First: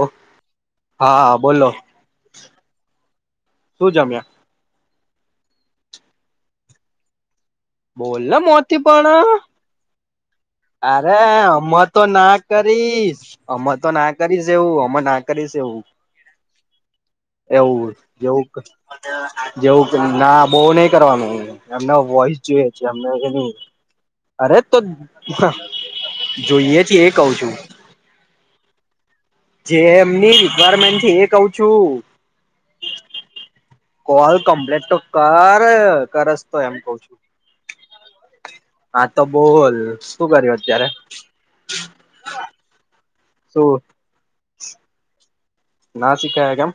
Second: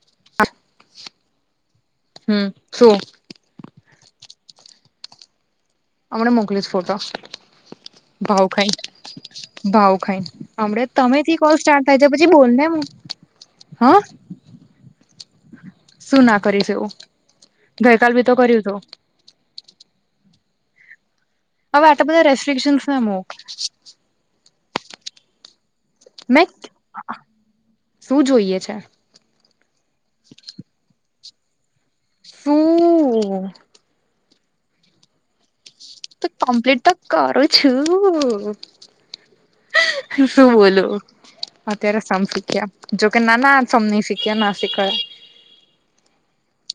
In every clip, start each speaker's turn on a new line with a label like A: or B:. A: ઓ હા બોલો,
B: હમ શું
A: શું જમ્યા?
B: હમણાં મોકલીશ ફોટો.
A: બોલ ને
B: ભાવ
A: મો
B: ખાઈ
A: થી પણ.
B: ભાવ ખાઈ હમડે
A: અરે
B: તમેથી કોલ સ્ટાર્ટ
A: આમાં
B: થાય
A: તો
B: છે પછી
A: ના
B: બોલ ને
A: કરીશ આમાં
B: હ
A: તો ના કરીશ. જેવું અમે ના કરીશ એવું
B: શું ના કરીશું.
A: એવું
B: ગઈ કાલ બી તો
A: જેવું
B: કર્યું તું.
A: જેવું કે ના બો નય કરવાનું.
B: હવે
A: એમને
B: આટલા બધા
A: વોઇસ જોઈએ છે
B: રેસ્ટ્રિક્શનસને
A: એમને
B: મો
A: એની અરે તો હન
B: મેં
A: જોઈએ છે એ કવ છું.
B: શું જોઈએ છે?
A: જે એમની રિક્વારમેન્ટ છે એ કવ છું.
B: શું?
A: કોલ કમ્પ્લેટ તો કર કરસ તો એમ
B: કમ્પ્લીટ
A: કવ છું.
B: કરું છું
A: હા, તો બોલ શું કર્યું અત્યારે?
B: અત્યારે સમ શીખ્યા જોકે નાના
A: શું
B: સમ ની શીખ્યા, ના શીખયા.
A: ના શીખયા કેમ?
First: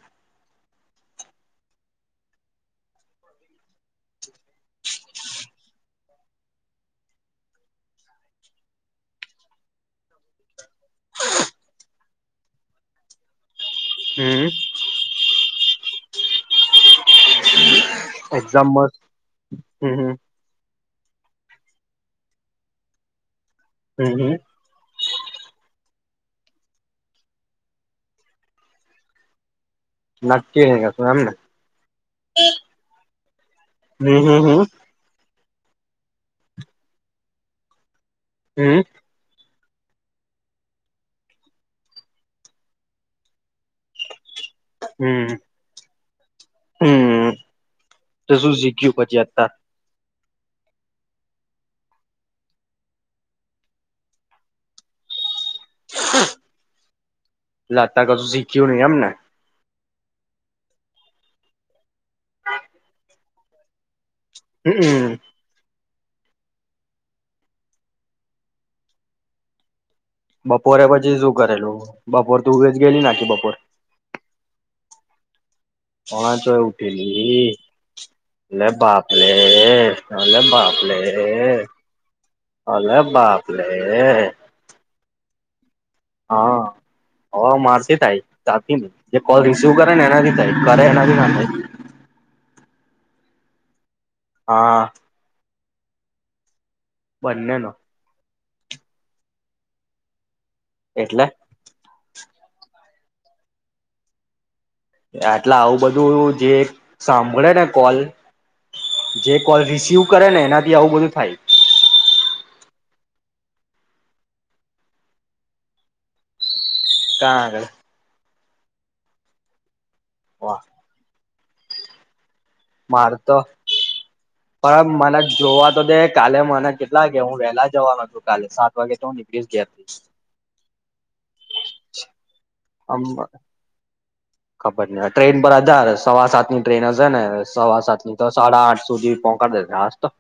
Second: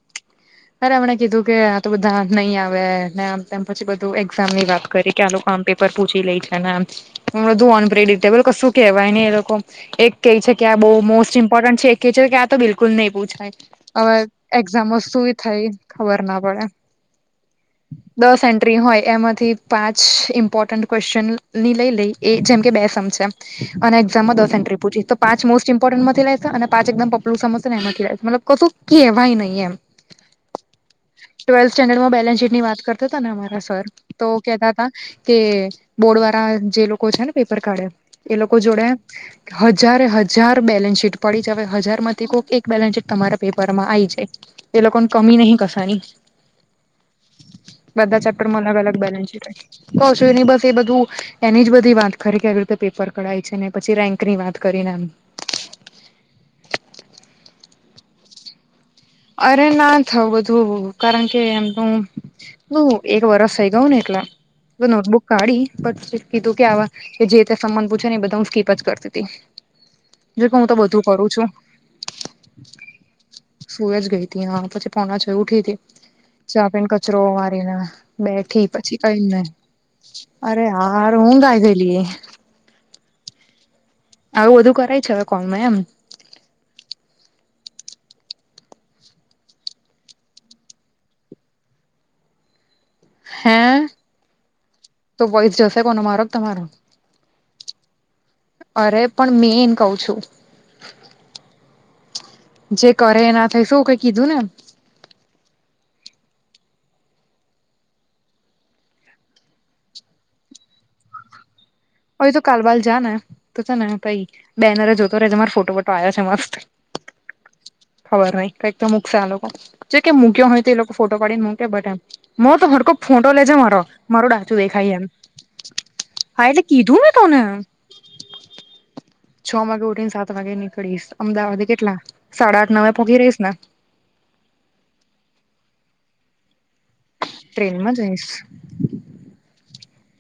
B: અરે એમણે કીધું કે, આ તો બધા નઈ આવેને એમ તેમ પછી બધું એક્ઝામની વાત કરી. કે આ લોકો આમ પેપર પૂછી લે છે ને બધું અનપ્રિડિટેબલ કશું કેવાય ની એ લોકો, એક કે છે કે આ બઉ મોસ્ટ ઇમ્પોર્ટન્ટ છે એ કે છે કે આ તો બિલકુલ નઈ પૂછાય. અવે
A: હમ
B: એક્ઝામમાં સુુઈ થાય ખબર ના પડે. દસ
A: એક્ઝામ
B: એન્ટ્રી
A: મસ્ત
B: હોય એમાંથી
A: હમ
B: પાંચ
A: હમ
B: ઇમ્પોર્ટન્ટ ક્યુએશચનની લઈ લઈ એ જેમ કે બે સમ છે અને
A: હમ હમ
B: એક્ઝામમાં દસ એન્ટ્રી પૂછી તો પાંચ મોસ્ટ મ્પોર્ટન્ટમાંથી લેશે, અને પાંચ એકદમ પપલું સમ હશે ન એમાંથી લેશે, મતલબ કશું કેવાય નઈ એમ.
A: નક્કી કશુ એમને.
B: ટ્વેલ્થ સ્ટેન્ડર્ડમાં બેલેન્સ શીટની વાત કરતા તાને અમારા સર, તો
A: હમ હમ
B: કેતા તા કે બોર્ડવાળા જે લોકો છે ને પેપર કાઢે એ લોકો જોડે હજારે હજાર બેલેન્સ શીટ પડી છે હવે હજારમાંથી કોક એક બેલેન્સ શીટ તમારા પેપરમાં આઈ છે એ
A: હમ
B: લોકોન
A: હમ હમ
B: કમી નહી કસાની.
A: હમ
B: બધા
A: તો શું
B: ચેપ્ટરમાં
A: શીખ્યું
B: અલગ-અલગ
A: પછી
B: બેલેન્સ શીટ
A: અત્યાર
B: કશું ની બસ એ બધું એની જ બધી વાત કરી કે આવી રીતે પેપર કઢાય છે ને પછી રેન્ક ની વાત કરીને એમ.
A: [inaudible] લે અતાર કશુ શીખ્યું ની એમને.
B: અરે ના થયું બધું કારણ કે એમનું નું એ વરસ થઈ ગયું ને એટલે એ
A: હમ
B: નોટબુક કાઢી બટ કીધું કે આવા કે જે તે સમ મન પૂછે ને એ બધા હું સ્કીપ જ કરતી તી.
A: બપોરે પછી શું કરેલું? બપોર તું હુયી ગયેલી આખી બપોર.
B: સુય જ ગઈ તી હન, પછી પોના છ એ ઉઠી તી.
A: પોણા છ એ ઉઠેલી,
B: બેઠી
A: લે
B: પછી કઈ
A: બાપલે.
B: નઈ
A: અલે
B: અરે
A: બાપલે,
B: યાર ઊંઘ આવી ગયેલી
A: અલે બાપલે.
B: આવું બધું કરાય છે, હવે કોલમાં એમ.
A: હા. હન, મારથી થાય તારથી ની, જે કોલ રિસીવ કરે ને એનાથી થાય, કરે એનાથી ના થાય.
B: હે?
A: હા.
B: તો વોઈસ જશે કોનો? મારો કે તમારો?
A: બંનેનો.
B: અરે પણ મેન કઉ છું.
A: એટલે?
B: જે કરે એના થઈ શું કઈ કીધું ને?
A: એટલા આવું બધું જે સાંભળેને કોલ જે કોલ રિસીવ કરે ને એનાથી આવું બધું થાય.
B: ઓય તું કાલબાલ જા ને તો છે ને તઈ બેનરે જોતો રે જે માર ફોટો-બોટો આયો છે મસ્ત.
A: સારુ.
B: ખબર નઈ કઈક તો મૂકશે આ લોકો, જો કે મૂક્યો
A: વાહ
B: હોય તો એ લોકો ફોટો પાડીન મૂકે બટ એમ મ તોર કો
A: માર
B: ફોટો
A: તો
B: લેજ મારો મારું ડાચું
A: પણ
B: દેખાાઈ એમ કીધું મેં
A: લાગે હું
B: તને
A: વહેલા જવાનો છું કાલે સાત વાગે તો નીકળીશ
B: છ વાગે
A: ઘેરથી
B: ઉઠી ને સાત વાગે નીકળીશ અમદાવાદે કેટલા સાડા આઠ નવે
A: આમ
B: પોહખી રહીશ ને.
A: ખબર ન ટ્રેન પર અધાર સવા સાત ની ટ્રેન હશે ને સવા
B: ટ્રેનમાં
A: સાત ની તો
B: જઈશ
A: સાડા આઠ સુધી. દે હાસ્તો તો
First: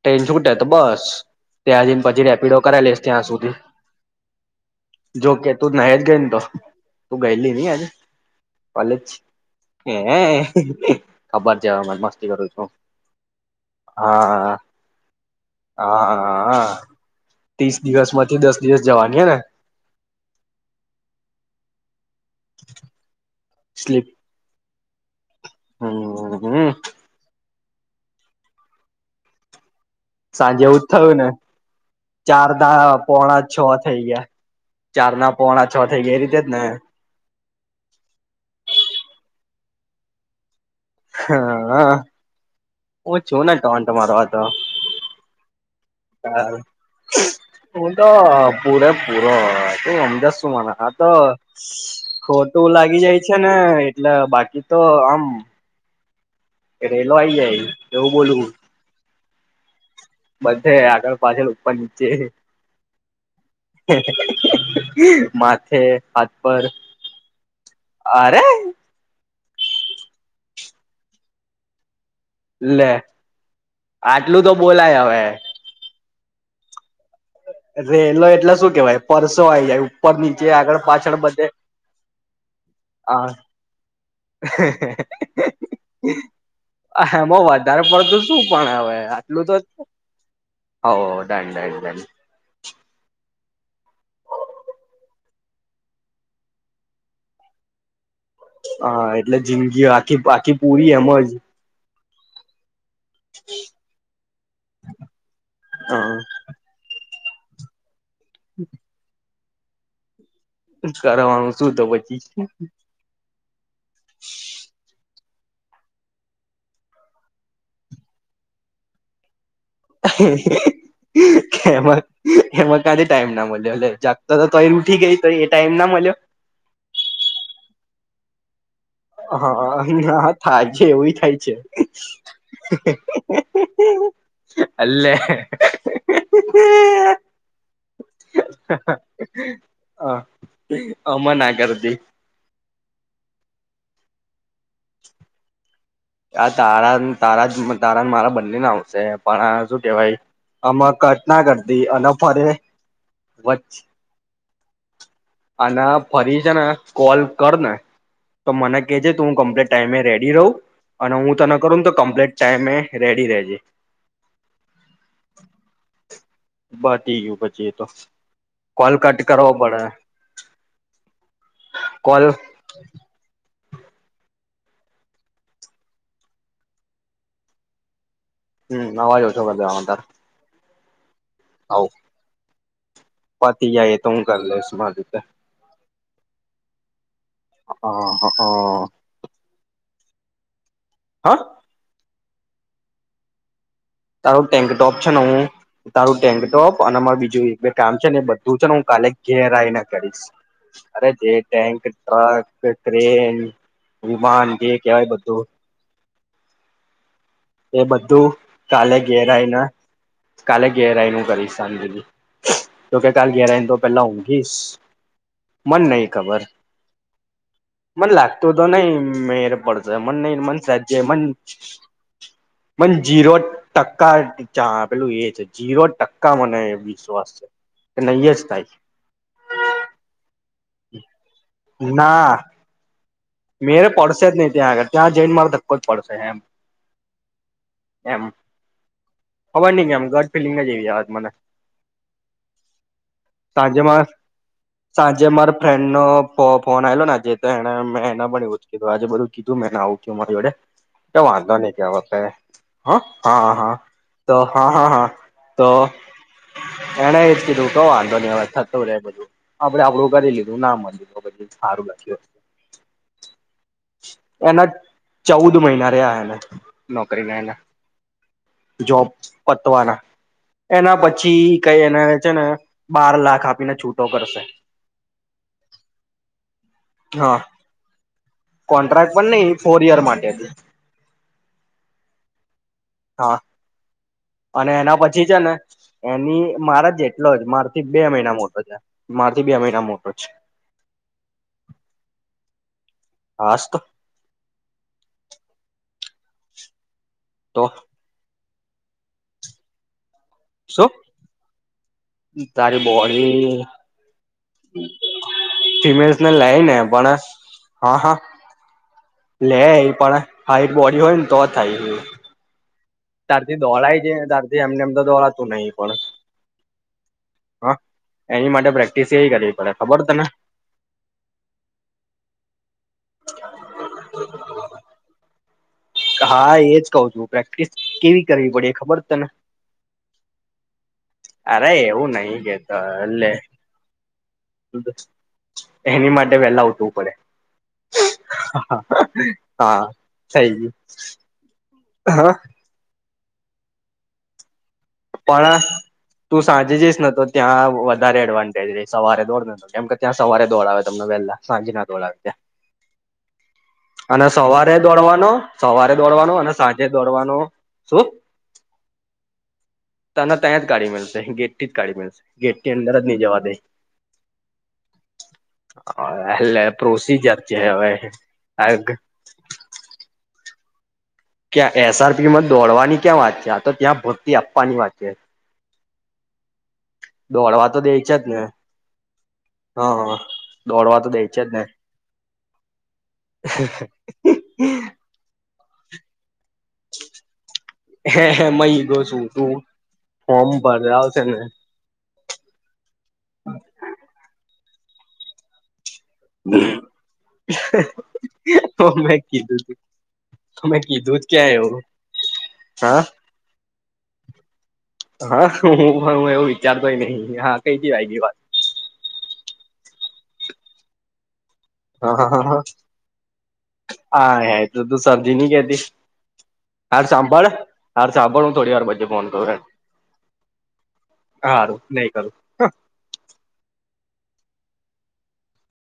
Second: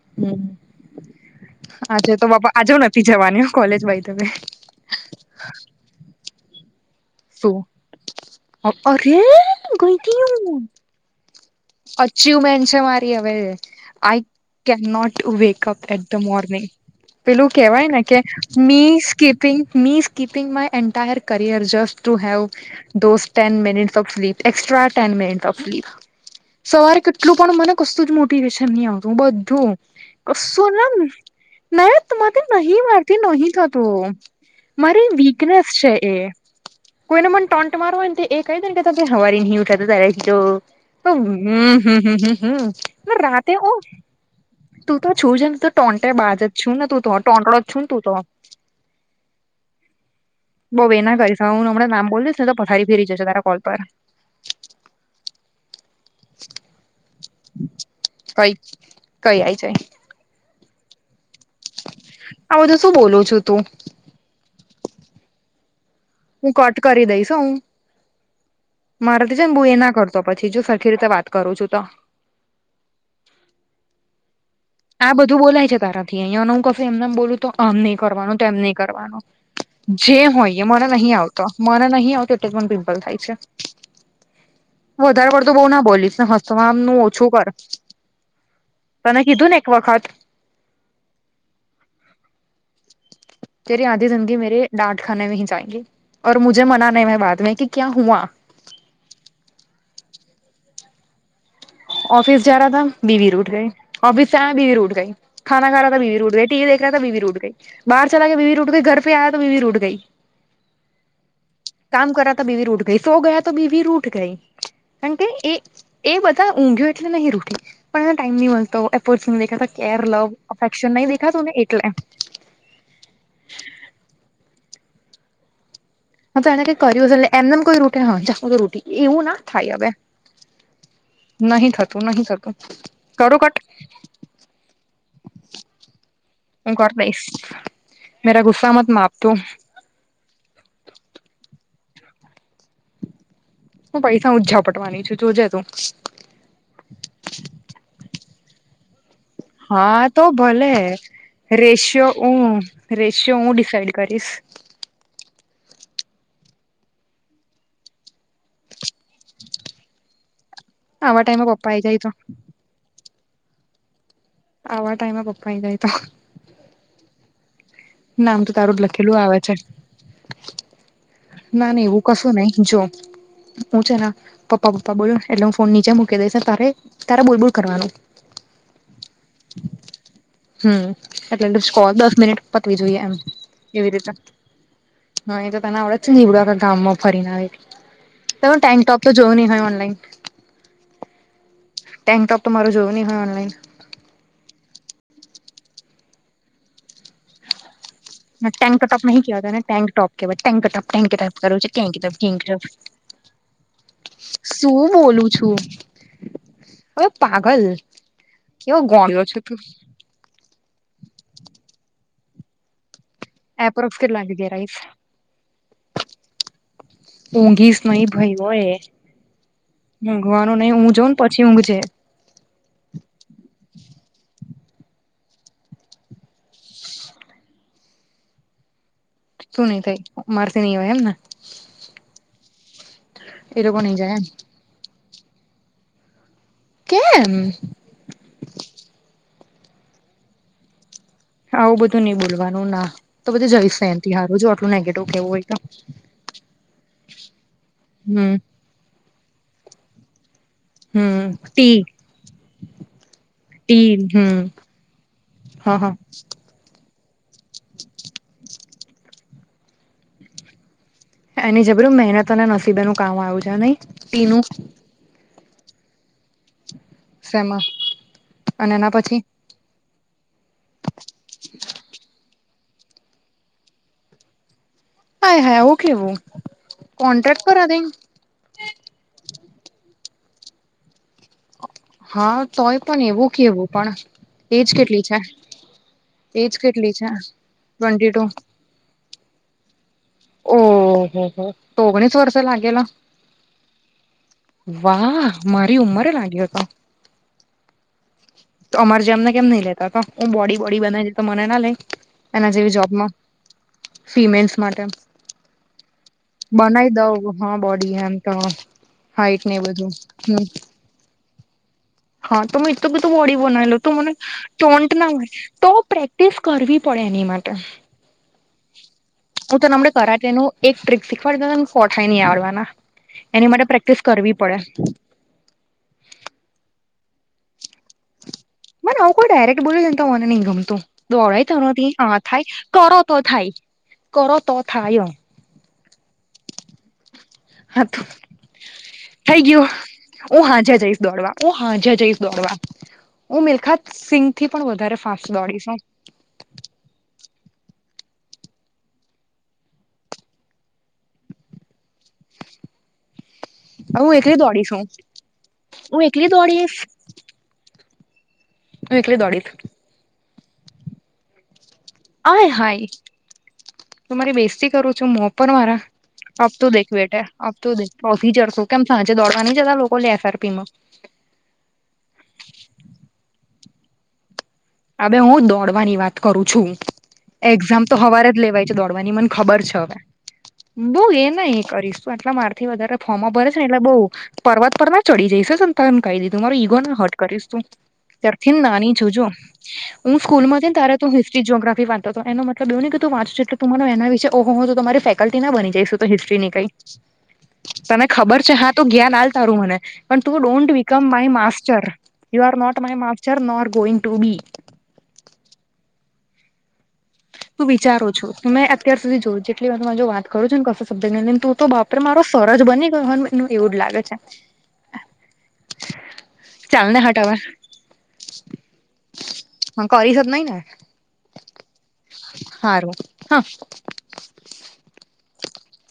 A: ટ્રેન
B: હમ
A: છૂટે તો બસ ત્યાં જને
B: આજે
A: પછી
B: તો બાપા
A: રેપિડો
B: આજે
A: કરાવી લઈશ
B: નથી
A: ત્યાં
B: જવાની
A: સુધી.
B: કોલેજ બાય ધ વે
A: જોકે તું ન જ ગઈ ને તો તું ગયેલી
B: શું
A: નહી આજ
B: અરે
A: કોલેજ હે
B: ગઈતી
A: ખબર છે હવે મને મસ્તી કરું
B: અચીવમેન્ટ
A: છું
B: છે મારી હવે આઈ
A: હા
B: કેન નોટ ટુ વેકઅપ
A: હા
B: એટ ધ મોર્નિંગ.
A: હા
B: પેલું
A: ત્રીસ
B: કહેવાય ને
A: દિવસ
B: કે
A: માંથી દસ દિવસ
B: મી
A: જવાની હે ને
B: skipping me keeping my entire career just to have those ten minutes of sleep extra time meant of leave
A: hmm hmm
B: પણ મને કસું જ મોટિવેશન નહી આવતું બધું.
A: સાંજે એવું જ
B: સોનમ
A: થયું ને
B: નારે
A: ચાર
B: નહી
A: ના
B: વારથી
A: પોણા
B: નહહી
A: છ થઈ
B: થતું.
A: ગયા
B: મારી
A: ચાર ના પોણા
B: વીકનેસ
A: છ
B: છે
A: થઈ
B: એ.
A: ગયા રીતે જ ને
B: કોઈને મન ટોન્ટ માર હોય ને તો એ કઈ કે હવારી નહીં ઉઠાતું તારા થી તો હમ
A: હા
B: હમ હમ
A: હ ઓ
B: હમ
A: છું ને
B: રાતે ઓ
A: ટોન્ટ મારવા તો.
B: તું તો છું જ ને તું ટોન્ટે બાજ જ છું ને તું તો ટોંટડો જ છું ને
A: હું
B: તું
A: તો પૂરૅ પૂરો તું સમજે છે શું મને
B: બઉ
A: આ
B: એ
A: તો
B: ના કરીશ હવે હું હમણાં નામ બોલીશ ને તો
A: ખોટું
B: પથારી
A: લાગી
B: ફેરી જશે
A: જાય છે
B: તારા
A: ને
B: કોલ પર
A: એટલે બાકી તો આમ રેલો આઈ જાય એવું બોલું
B: કઈ કઈ આઈ જાય
A: બધે આગળ પાછળ ઉપર નીચે
B: આ બધું શું બોલું છું તું
A: માથે હ
B: હું કટ કરી દઈશ હું.
A: અરે
B: મારેથી છે ને બઉ એના કરતો પછી જો સરખી રીતે વાત કરું છું તો.
A: લે આટલું તો બોલાય
B: આ
A: હવે.
B: બધું બોલાય છે તારા. અહીંયા હ ક એમને એમ બોલું. તો આમ નહી
A: રેલો
B: કરવાનું તેમ
A: એટલે શું
B: નહી
A: કેવાય
B: કરવાનું
A: પરસો આઈ જાય ઉપર
B: જે
A: નીચે
B: હોય એ
A: આગળ
B: મને નહી
A: પાછળ
B: આવતો
A: બધે
B: મને નહીં આવતો. એ પણ પિમ્પલ થાય છે.
A: હા
B: વધારે પડતું બહુ ના બોલીશ હસમ ન ઓછું
A: એમાં
B: કર
A: વધારે પડતું શું પણ હવે
B: તને
A: આટલું
B: કીઘુ
A: તો
B: ને એક વખત.
A: હો ડન ડન ડન.
B: તેરી આધી જિંદગી મેરે ડાટ ખાને મે જાયંગી. ઓર મુજે મના નહીં મેં બાદ મે કે ક્યાં હુઆ.
A: હા એટલે જિંદગી આખી આખી પૂરી એમજ.
B: ઓફિસ જા રહા હતા બીવી રુઠ ગઈ ઓફિસ સે આયા બીવી રુઠ ગઈ ખાના ખા રહા
A: હ
B: તો બીવી રુઠ ગઈ. ટીવી દેખ રહા થા બીવી રુઠ ગઈ બહાર ચલા ગયાં બીવી રુઠ ગઈ ઘર પે આયા તો બીવી રુઠ ગઈ.
A: કરવાનું શું તો પછી.
B: રૂટ સો ગયા તો બીવી રૂઠ ગઈ કારણ કે એ એ બધા. ઊંઘયો એટલે નહી રૂટી પણ એને ટાઈમ નહી મળતો એપ ચોર નુ. કેર લવ અફેક્શન નહી દેખા તું ને એટલે.
A: એમાં એમાં કાથી ટાઈમ ના મળ્યો જાગત તોય ઉઠી ગઈ તોય એ ટાઈમ ના મળ્યો.
B: હા તો એને કેઈ કર એમ કોઈ રુટી હ ચું કોઈ રુટી. એવું ના થાય
A: હા
B: હવે
A: ના થાય છે એવું થાય છે
B: નહી થતું નહી થતું. કરું કટ.
A: અલેે.
B: હું કરી દઈશ. મેરા ગુસ્સા મત માપ તું
A: હા આમા ના કરદી
B: હું પૈસાઓજ જાપટવાની છું, જોજે તું.
A: આ તારા ન તારા જ તારા ને મારા બંનેના વચ્ચે એમ.
B: હા તો ભલે
A: ના કરતી
B: રેશિયો
A: અને ફરે
B: હું રેશિયો હું
A: વચ
B: ડીસાઇડ કરીશ.
A: અને ફરી છે ને કોલ કર ને તો મને કેજે તું હું કમ્પ્લીટ ટાઈમે રેડી રહું અને
B: આવા
A: હું
B: ટાઈમે
A: તને
B: પપ્પા આઈ
A: કરુંને તો
B: જાય
A: કમ્પ્લીટ ટાઈમે રેડી રહેેજે.
B: આવા ટાઈમેં પપ્પાની આય તો
A: બતી ગયું પછીએ તો
B: નામ તો તારું જ
A: કોલ
B: લખેલું
A: કટ
B: આવે
A: કરવો
B: છે.
A: પડે
B: ના ના એવું
A: કોલ
B: કશું નહી જો હું છે ને પપ્પા પપ્પા બોલુન, એટલે હું ફોન નીચે મૂકી દઈશ, ને તારે તારે બોલ બોલ કરવાનું
A: હમ અવાજ ઓછો કર દેવાનો તારે.
B: હમ એટલે ડિસ્કો દસ મિનિટ પતવી જોઈએ એમ
A: પતી
B: એવી
A: જાય એ તો હું કરી લઈશ મારી રીતે
B: રીતેના હા એ તો તને આવડે નીવડું આ ગામમાં ફરીને આવે
A: હ
B: તો ટાઈમ ટોપ તો જોયું નહી હોય ઓનલાઈન
A: હ
B: ટેન્ક ટોપ તો મારો જોયો નહી હય ઓનલાઇન.
A: તારું ટેન્કટોપ છે ને હું, તારું ટેન્કટોપ અને મારે બીજુંયે બે કામ છેને, બધું છેને,
B: ટેન્ક
A: હું
B: ટોપ
A: કાલે
B: નહીં
A: ઘેર
B: કહેવાતા ને
A: આઇને
B: ટેન્ક ટોપ
A: કરીશ,
B: કહેવાય ટેન્ક ટોપ
A: અરે
B: ટેન્ક
A: જે
B: ટોપ કરું છે
A: tank,
B: top tank
A: truck.
B: Top
A: train વિમાન જે
B: શું
A: કહેવાય બધું,
B: હ પાગલ.
A: એ બધું,
B: કેવો
A: કાલે
B: ગોંડ્યો
A: ઘેરા
B: છે
A: આય ન
B: તું
A: કાલે ઘેર આય્ન હું કરીશ શાંતિથી તો કે કાલ ઘેરા ને તો
B: એપ્રોક્સ
A: પહેલા
B: કેટલા વાગે
A: ઉંઘીસ
B: ઘેર આવીશ
A: મન નહી ખબર,
B: ઊંઘીશ નહી
A: મને
B: ભાઈ
A: લાગતું તો
B: ઓય
A: ન‌ઈ મેર પડશે. મને ન‌ઈ મન
B: ઊંઘવાનું નહી હું
A: સેજ્જય
B: જઉં ને
A: મન
B: પછી [inaudible]
A: મને જીરો ટકા પેલું એ છે જીરો ટકા મને વિશ્વાસ છે. કે નહીએ જ થાઈ
B: શું નહિ થાય, મારેથી નહિ આવાય એમને.
A: મેળ પડશે જ નહી ત્યાં આગળ. ત્યાં જઇન માર ધક્કો જ પડશે એમ
B: કે.. મ?
A: એમ ખબર ની કે એમ ગટ ફિલિંગ જ એવી આવેછ મને
B: આવું બધું નઈ બોલવાનું ના. તો બધું
A: સાંજે
B: જલશે
A: માર
B: એથી હારું જો આટલું નેગેટિવ
A: સાંજે
B: કેવું હોય
A: મારા
B: તો
A: ફ્રેન્ડ નો ફોન આયલો ને આજે તો એને મેં એના
B: હમ
A: પણ એવુજ કીધું આજે બધું કીધું મે એને આવું કયું અમારી જોડે કે
B: હમ
A: વાંધો નહી
B: ટી
A: [unintelligible] હં હા હા
B: ટી
A: તો
B: હમ
A: હા હા હા તો
B: હા હા
A: એણે એજ કીધું ક વાંધો નહી હવે, થતું રે બધું આપડે આપડું કરી લીધું ના મળું.
B: એની જબરૂ મહેનત અને નસીબ એનું કામ આવ્યું છે નહી. ટીનું
A: એના ચૌદ મહિના રહ્યા એના, નોકરી ના એના
B: શેમાં અને એના
A: જોબ
B: પછી
A: પતવાના. એના પછી કઈ એને છે ને બાર લાખ આપીને છૂટો કરશે.
B: હાય હાય આવું કેવું,
A: હા
B: કોન્ટ્રાક્ટ કરા દે.
A: કોન્ટ્રાક્ટ પર ન‌ઈ ફોર યર માટે હતી.
B: હા, તોય પણ એવું
A: હા
B: કેવું પણ એજ
A: અને એના
B: કેટલી
A: પછી છે ને એની
B: એજ કેટલી
A: મારા જ
B: છે
A: જેટલો જ માર થી બે
B: ટ્વેન્ટી ટુ
A: મહિના મોટો, [inaudible] મારથી બી અ મહિના મોટો છે.
B: ઓહોહો, તો ઓગણીસ વર્ષે લાગેલા?
A: હાસ તો.
B: વાહ મારી ઉમરે લાગ્યો હતો.
A: તો.
B: તો અમારે જેમને કેમ નઈ લેતા તો હું બોડી બોડી
A: શું
B: બનાવી દ તો મને ના લઈ. એના જેવી
A: તારી
B: જોબમાં
A: બોડી
B: ફિમેલ. માટે
A: ફિમેલ્સ ને લઈ ને
B: બનાવી
A: પણ
B: દઉ હા બોડી એમ તો. હાઈટ ને
A: લે
B: બધું
A: પણ
B: હમ.
A: હાઈટ બોડી હોય ને તો થાય.
B: હા તો મે. તો બધું વોડી
A: તારથી
B: બનાવી લો તો
A: દોડાય છે
B: મને
A: તારથી એમને
B: ટોન્ટ
A: એમ તો
B: ના હોય
A: દોડાતું
B: તો
A: નહી પણ
B: પ્રેક્ટિસ કરવી પડે એની માટે
A: હા એની માટે પ્રેક્ટિસ એ કરવી
B: હું તને
A: પડે
B: હમણાં
A: ખબર તને
B: કરાટેનું એક ટ્રિક શીખવાડ દને ફોઠાય નહી આવડવાના એની માટે પ્રેક્ટિસ કરવી પડે.
A: હા એજ કઉ છું. પ્રેક્ટિસ કેવી કરવી પડે એ ખબર
B: મને આવું
A: તને
B: કોઈ ડાયરેક્ટ બોલી દે મને નહી ગમતું દોડાય તો
A: અરે
B: નથી હ
A: એવું નહી
B: થાય.
A: કેતા
B: કરો તો
A: એટલે
B: થાય કરો તો થાય હ.
A: એની માટે વેલા ઉઠવું પડે.
B: થઈ ગયું
A: હા
B: હું
A: થઈ ગયું
B: હાજે જઈશ. દોડવા હું હાજે જઈશ
A: હા
B: દોડવા હું મિલખાત સિહ થી પણ વધારે ફાસ્ટ
A: પણળ
B: દોડીશ
A: તું સાંજે જઈશ નને તો ત્યાં વધારે એડવાન્ટેજ રહી સવારે દોડને કેમ કે ત્યાં સવારે દોડાવ તમને વેલા. સાંજના દોળ્યા ત્યાં.
B: હું
A: અને
B: એકલી દોડીશ
A: સવારે
B: હું
A: દોડવાનો સવારે
B: હું એકલી
A: દોડવાનો અને
B: દોડીશ
A: સાંજે. દોડવાનો શું.
B: હું એકલી દોડી.
A: તને ત્યાં જ કાઢી મે મળશે ગેટ થી જ કાઢી મળશે ગેટ ની અંદર જ નહી જવા દે.
B: તો મારી બેજતી કરું છું મો પર મારા આપ
A: એટલે
B: તુ દેખ બેઠા
A: પ્રોસીજર
B: આપ
A: છે
B: તુ
A: હવે
B: દેખ પ્રોસીજર છું કેમ સાજ. દોડવા નઇ જતા લોકો એ ફઆરપીમાં.
A: ક્યા એસઆરપી માં દોડવાની ક્યાં વાત છે આ તો ત્યાં આપવાની વાત છે
B: હ હું દોડવાની વાત કરું છું.
A: દોડવા
B: એક્ઝામ
A: દે
B: તો
A: છે
B: હવારે
A: ને
B: જ લેવાય છે દોડવાની મને ખબર છે હવે.
A: હા દોડવા
B: બઉ
A: તો દે
B: એ ન
A: છે જ ને
B: એ કરીશું આટલા મારથી વધારે ફોર્મમાં ભરે ને એટલે બઉ પર્વત પર ના ચડી જઈશ સંતાનને કહી દીધું મારું ઈગો ના હટ કરીશ તું ત્યારથી ને
A: એમાં
B: નાની
A: ઈગો
B: છું
A: શું
B: જો.
A: તું
B: હું
A: ફોર્મ
B: સ્કૂલમાંને તારા તું
A: ભરાવશે ને
B: હિસ્ટ્રી જ્યોગ્રફી વા તો એનો મતલબવુંને કે તું માર્ચટલે ત તમારોના વિશે ઓ હો હું તો તમારી ફેકલ્ટી ના બની જઈશું. તો હિસ્ટ્રી ની કઈ. તને ખબર છે હા તો જ્ઞાન
A: મેં
B: આાલ તારું
A: કીધું
B: મને
A: તું
B: પણ તું
A: તો
B: ડોન્ટ
A: મેં
B: બિકમ
A: કીધું જ
B: માય
A: ક્યાં એવું
B: master. You are not my
A: હા
B: master no art going to be.
A: હા હું પણ હ એવું વિચારતોય નહી. હા
B: તું
A: કઈ થી
B: વિચારો
A: આવી ગઈ
B: છું
A: વાત
B: તું મે અત્ય સુધીઉ જેટલી વાર તું જો વાત કરું છ ને કશો શબ્દક નીંદર તું તો બાપ
A: હા હા
B: લાગે છે
A: તો તું સમજી નહી કેતી.
B: ચાલ ને
A: હાર
B: હટ
A: સાંભળ હાર સાંભળ હું થોડી વાર પછી ફોન કરું.
B: હવે કરી શક નઈ ને
A: હારું નહી કરું.
B: હારું હા